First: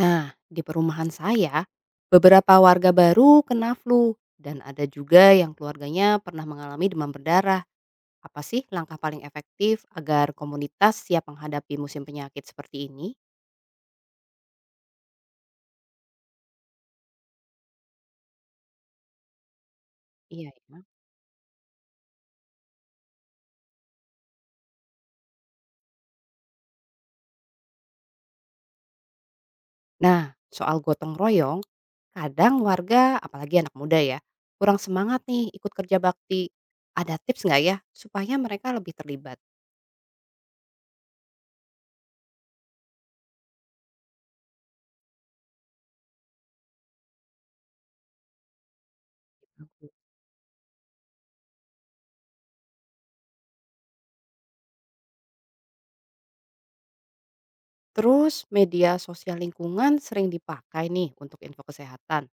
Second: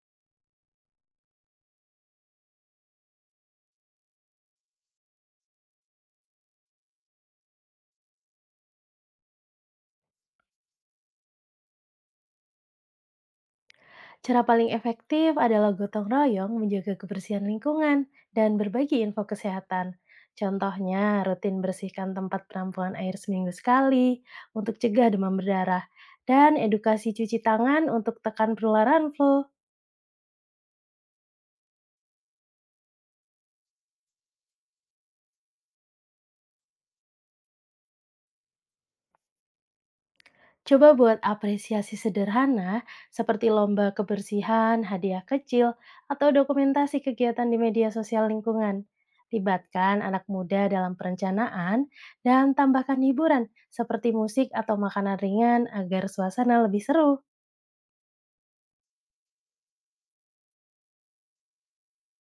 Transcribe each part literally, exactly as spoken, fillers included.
Nah, di perumahan saya, beberapa warga baru kena flu dan ada juga yang keluarganya pernah mengalami demam berdarah. Apa sih langkah paling efektif agar komunitas siap menghadapi musim penyakit seperti ini? Cara paling efektif adalah gotong royong menjaga kebersihan lingkungan dan berbagi info kesehatan. Iya ya. Contohnya, rutin bersihkan tempat penampungan air seminggu sekali untuk cegah demam berdarah, dan edukasi cuci tangan untuk tekan penularan flu. Nah, soal gotong royong, kadang warga, apalagi anak muda ya, kurang semangat nih ikut kerja bakti. Ada tips nggak ya supaya mereka lebih terlibat? Coba buat apresiasi sederhana seperti lomba kebersihan, hadiah kecil, atau dokumentasi kegiatan di media sosial lingkungan. Libatkan anak muda dalam perencanaan dan tambahkan hiburan seperti musik atau makanan ringan agar suasana lebih seru. Terus media sosial lingkungan sering dipakai nih untuk info kesehatan.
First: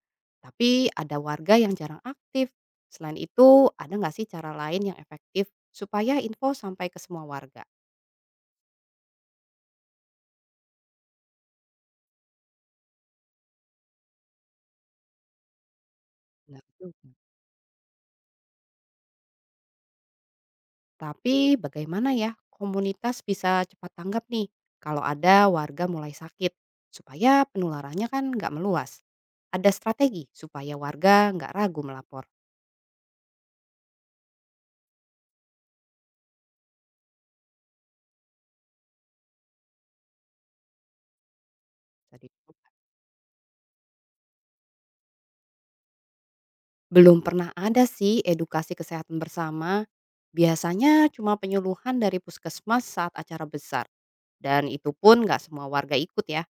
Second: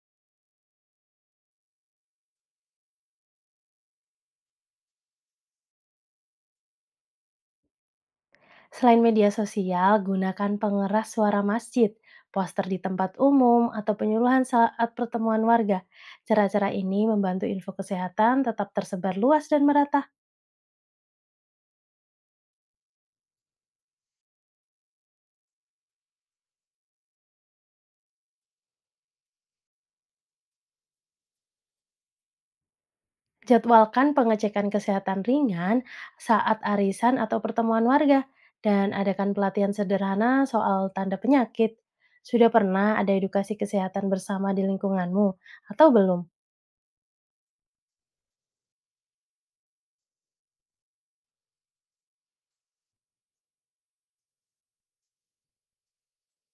Tapi ada warga yang jarang aktif. Selain itu, ada nggak sih cara lain yang efektif supaya info sampai ke semua warga? Selain media sosial, gunakan pengeras suara masjid, poster di tempat umum, atau penyuluhan saat pertemuan warga. Benar Cara-cara juga. ini membantu info kesehatan tetap tersebar luas dan merata. Tapi bagaimana ya komunitas bisa cepat tanggap nih kalau ada warga mulai sakit supaya penularannya kan nggak meluas. Ada strategi supaya warga nggak ragu melapor. Jadwalkan pengecekan kesehatan ringan saat arisan atau pertemuan warga, dan adakan pelatihan sederhana soal tanda penyakit. Jadi, Sudah pernah ada edukasi kesehatan bersama di lingkunganmu atau belum? belum pernah ada sih edukasi kesehatan bersama. Biasanya cuma penyuluhan dari puskesmas saat acara besar. Dan itu pun nggak semua warga ikut ya.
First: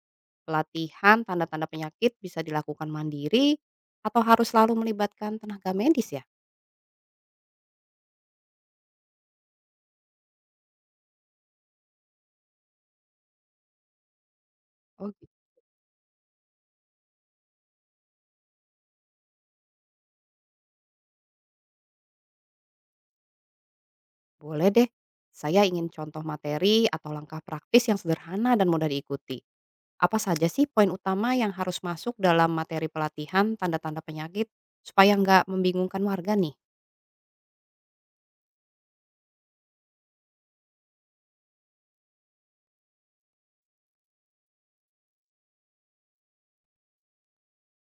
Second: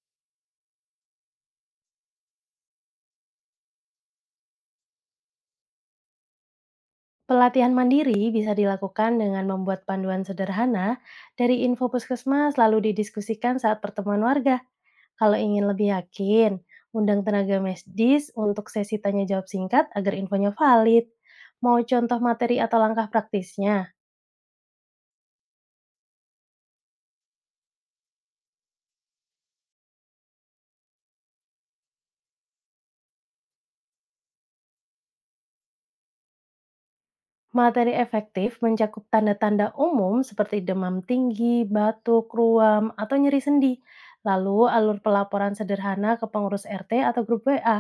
Pelatihan tanda-tanda penyakit bisa dilakukan mandiri atau harus selalu melibatkan tenaga medis ya? Pelatihan mandiri bisa dilakukan dengan membuat panduan sederhana dari info puskesmas lalu didiskusikan saat pertemuan warga. Oh, gi- Kalau ingin lebih yakin, undang tenaga medis untuk sesi tanya jawab singkat agar infonya valid. Mau contoh materi atau langkah praktisnya? Boleh deh. Saya ingin contoh materi atau langkah praktis yang sederhana dan mudah diikuti. Apa saja sih poin utama yang harus masuk dalam materi pelatihan tanda-tanda penyakit supaya nggak membingungkan warga nih? Materi efektif mencakup tanda-tanda umum seperti demam tinggi, batuk, ruam, atau nyeri sendi. Lalu alur pelaporan sederhana ke pengurus R T atau grup W A.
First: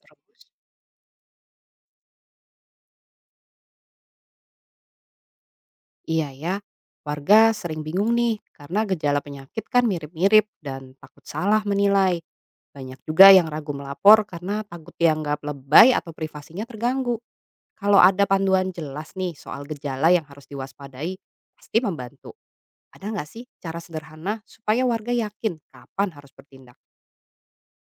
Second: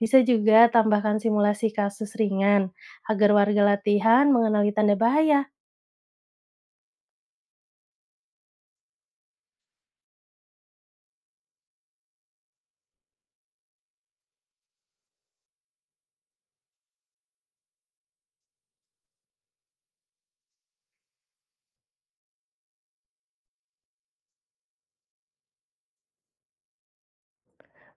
Bisa Terus. juga tambahkan simulasi kasus ringan agar warga latihan mengenali tanda bahaya. Iya ya, warga sering bingung nih karena gejala penyakit kan mirip-mirip dan takut salah menilai. Banyak juga yang ragu melapor karena takut dianggap lebay atau privasinya terganggu. Kalau ada panduan jelas nih soal gejala yang harus diwaspadai, pasti membantu. Ada nggak sih cara sederhana supaya warga yakin kapan harus bertindak?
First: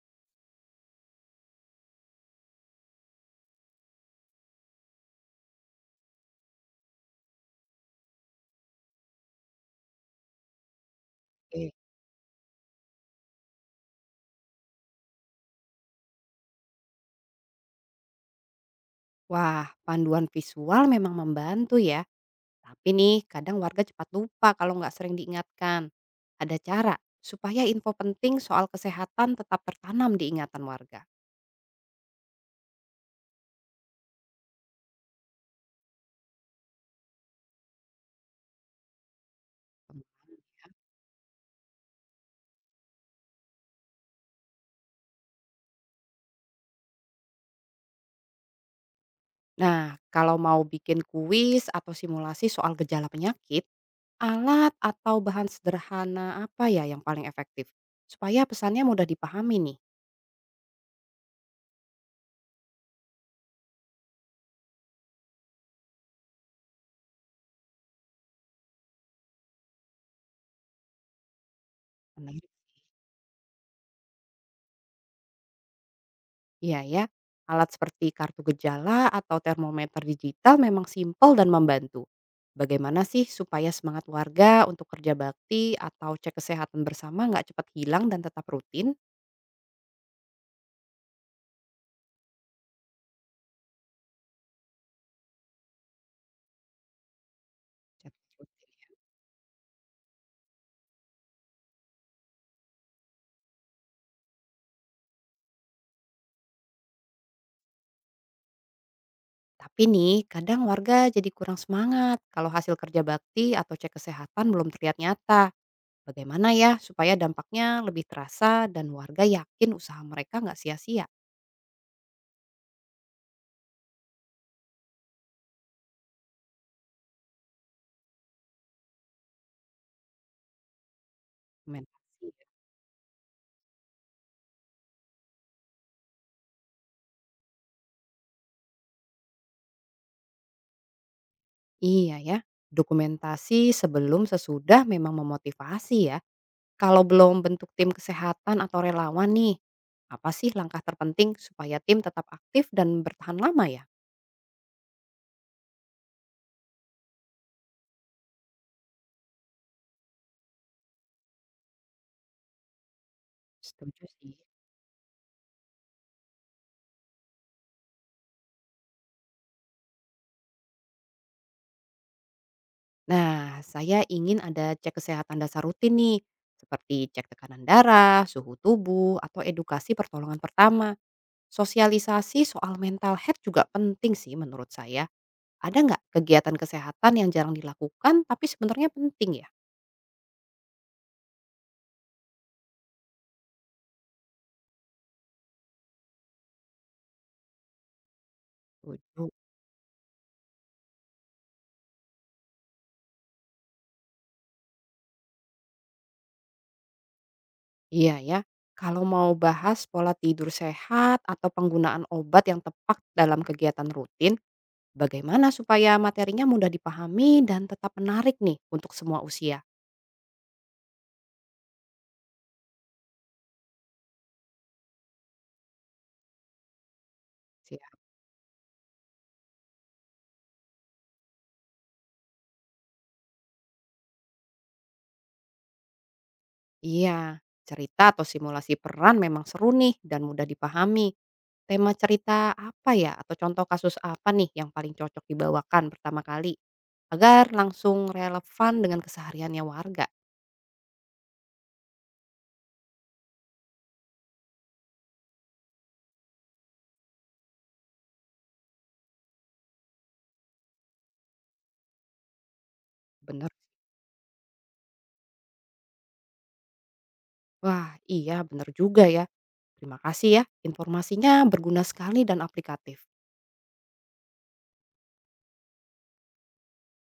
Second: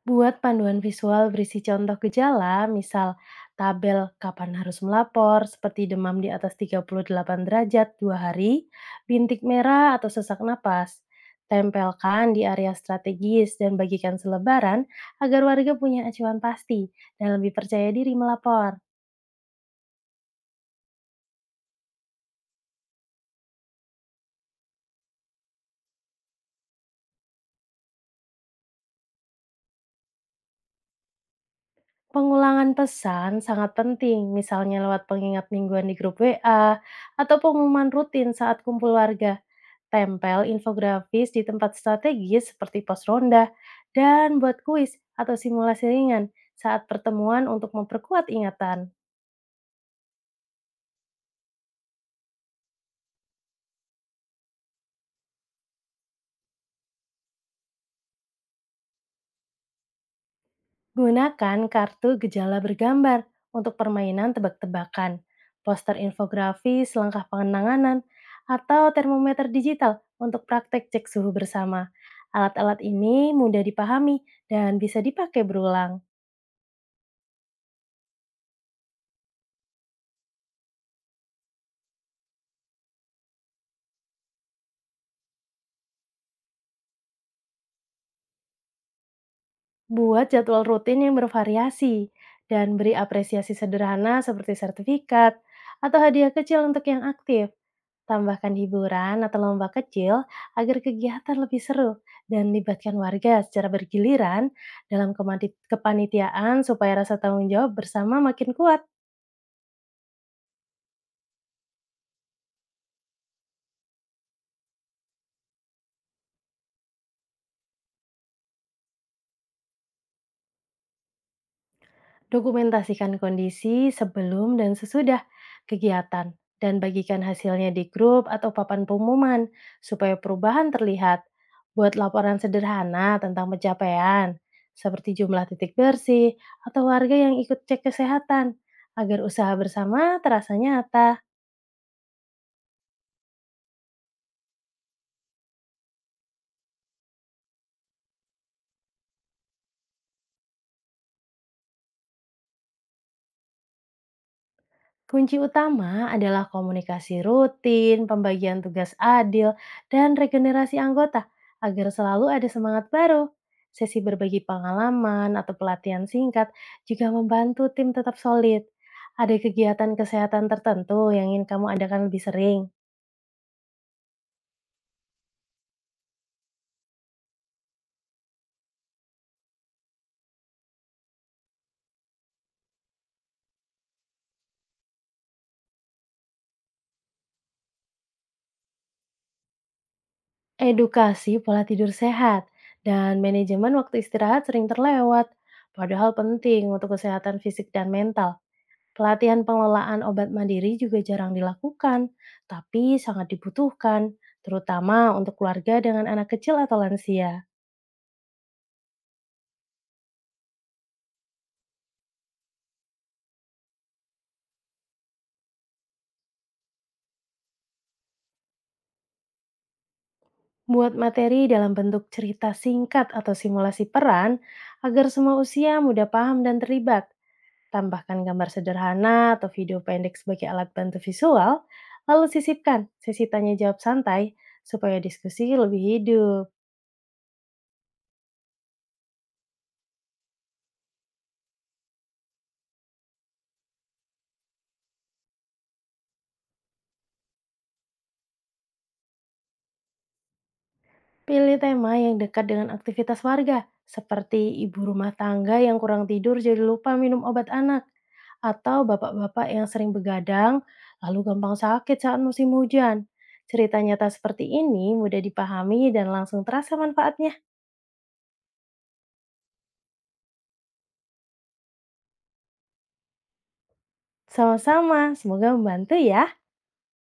Buat panduan visual berisi contoh gejala, misal tabel kapan harus melapor, seperti demam di atas tiga puluh delapan derajat dua hari, bintik merah atau sesak napas. Oke. Tempelkan di area strategis dan bagikan selebaran agar warga punya acuan pasti dan lebih percaya diri melapor. Wah, panduan visual memang membantu ya. Tapi nih, kadang warga cepat lupa kalau nggak sering diingatkan. Ada cara supaya info penting soal kesehatan tetap tertanam di ingatan warga. Pengulangan pesan sangat penting, misalnya lewat pengingat mingguan di grup W A atau pengumuman rutin saat kumpul warga. Tempel infografis di tempat strategis seperti pos ronda dan buat kuis atau simulasi ringan saat pertemuan untuk memperkuat ingatan. Nah, kalau mau bikin kuis atau simulasi soal gejala penyakit, alat atau bahan sederhana apa ya yang paling efektif? Supaya pesannya mudah dipahami Gunakan kartu gejala bergambar untuk permainan tebak-tebakan, poster infografis langkah pengenanganan, atau termometer digital untuk praktek cek suhu bersama. nih. Alat-alat ini mudah dipahami dan bisa dipakai berulang. Iya ya, alat seperti kartu gejala atau termometer digital memang simpel dan membantu. Bagaimana sih supaya semangat warga untuk kerja bakti atau cek kesehatan bersama nggak cepat hilang dan tetap rutin? Buat jadwal rutin yang bervariasi dan beri apresiasi sederhana seperti sertifikat atau hadiah kecil untuk yang aktif. Tambahkan hiburan atau lomba kecil agar kegiatan lebih seru dan libatkan warga secara bergiliran dalam kemati- kepanitiaan supaya rasa tanggung jawab bersama makin kuat. Tapi nih, kadang warga jadi kurang semangat kalau hasil kerja bakti atau cek kesehatan belum terlihat nyata. Bagaimana ya supaya dampaknya lebih terasa dan warga yakin usaha mereka nggak sia-sia? Dokumentasikan kondisi sebelum dan sesudah kegiatan dan bagikan hasilnya di grup atau papan pengumuman supaya perubahan terlihat. Komentar. Buat laporan sederhana tentang pencapaian, seperti jumlah titik bersih atau warga yang ikut cek kesehatan, agar usaha bersama terasa nyata. Iya ya, dokumentasi sebelum sesudah memang memotivasi ya. Kalau belum bentuk tim kesehatan atau relawan nih, apa sih langkah terpenting supaya tim tetap aktif dan bertahan lama ya? Kunci utama adalah komunikasi rutin, pembagian tugas adil, dan regenerasi anggota agar selalu ada semangat baru. Sesi Setuju sih. berbagi pengalaman atau pelatihan singkat juga membantu tim tetap solid. Ada kegiatan kesehatan tertentu yang ingin kamu adakan lebih sering. Nah, saya ingin ada cek kesehatan dasar rutin nih, seperti cek tekanan darah, suhu tubuh, atau edukasi pertolongan pertama. Sosialisasi soal mental health juga penting sih menurut saya. Ada nggak kegiatan kesehatan yang jarang dilakukan tapi sebenarnya penting ya? Edukasi pola tidur sehat dan manajemen waktu istirahat sering terlewat, padahal penting untuk kesehatan fisik dan mental. Setuju. Pelatihan pengelolaan obat mandiri juga jarang dilakukan, tapi sangat dibutuhkan, terutama untuk keluarga dengan anak kecil atau lansia. Iya ya, kalau mau bahas pola tidur sehat atau penggunaan obat yang tepat dalam kegiatan rutin, bagaimana supaya materinya mudah dipahami dan tetap menarik nih untuk semua usia? Buat materi dalam bentuk cerita singkat atau simulasi peran, agar semua usia mudah paham dan terlibat. Siap. Tambahkan gambar sederhana atau video pendek sebagai alat bantu visual, lalu sisipkan sesi tanya jawab santai supaya diskusi lebih hidup. Iya, cerita atau simulasi peran memang seru nih dan mudah dipahami. Tema cerita apa ya atau contoh kasus apa nih yang paling cocok dibawakan pertama kali agar langsung relevan dengan kesehariannya warga? Pilih tema yang dekat dengan aktivitas warga, seperti ibu rumah tangga yang kurang tidur jadi lupa minum obat anak, atau bapak-bapak yang sering begadang lalu gampang sakit saat musim hujan. Bener. Cerita nyata seperti ini mudah dipahami dan langsung terasa manfaatnya. Wah, iya bener juga ya. Terima kasih ya, informasinya berguna sekali dan aplikatif. Sama-sama, semoga membantu ya.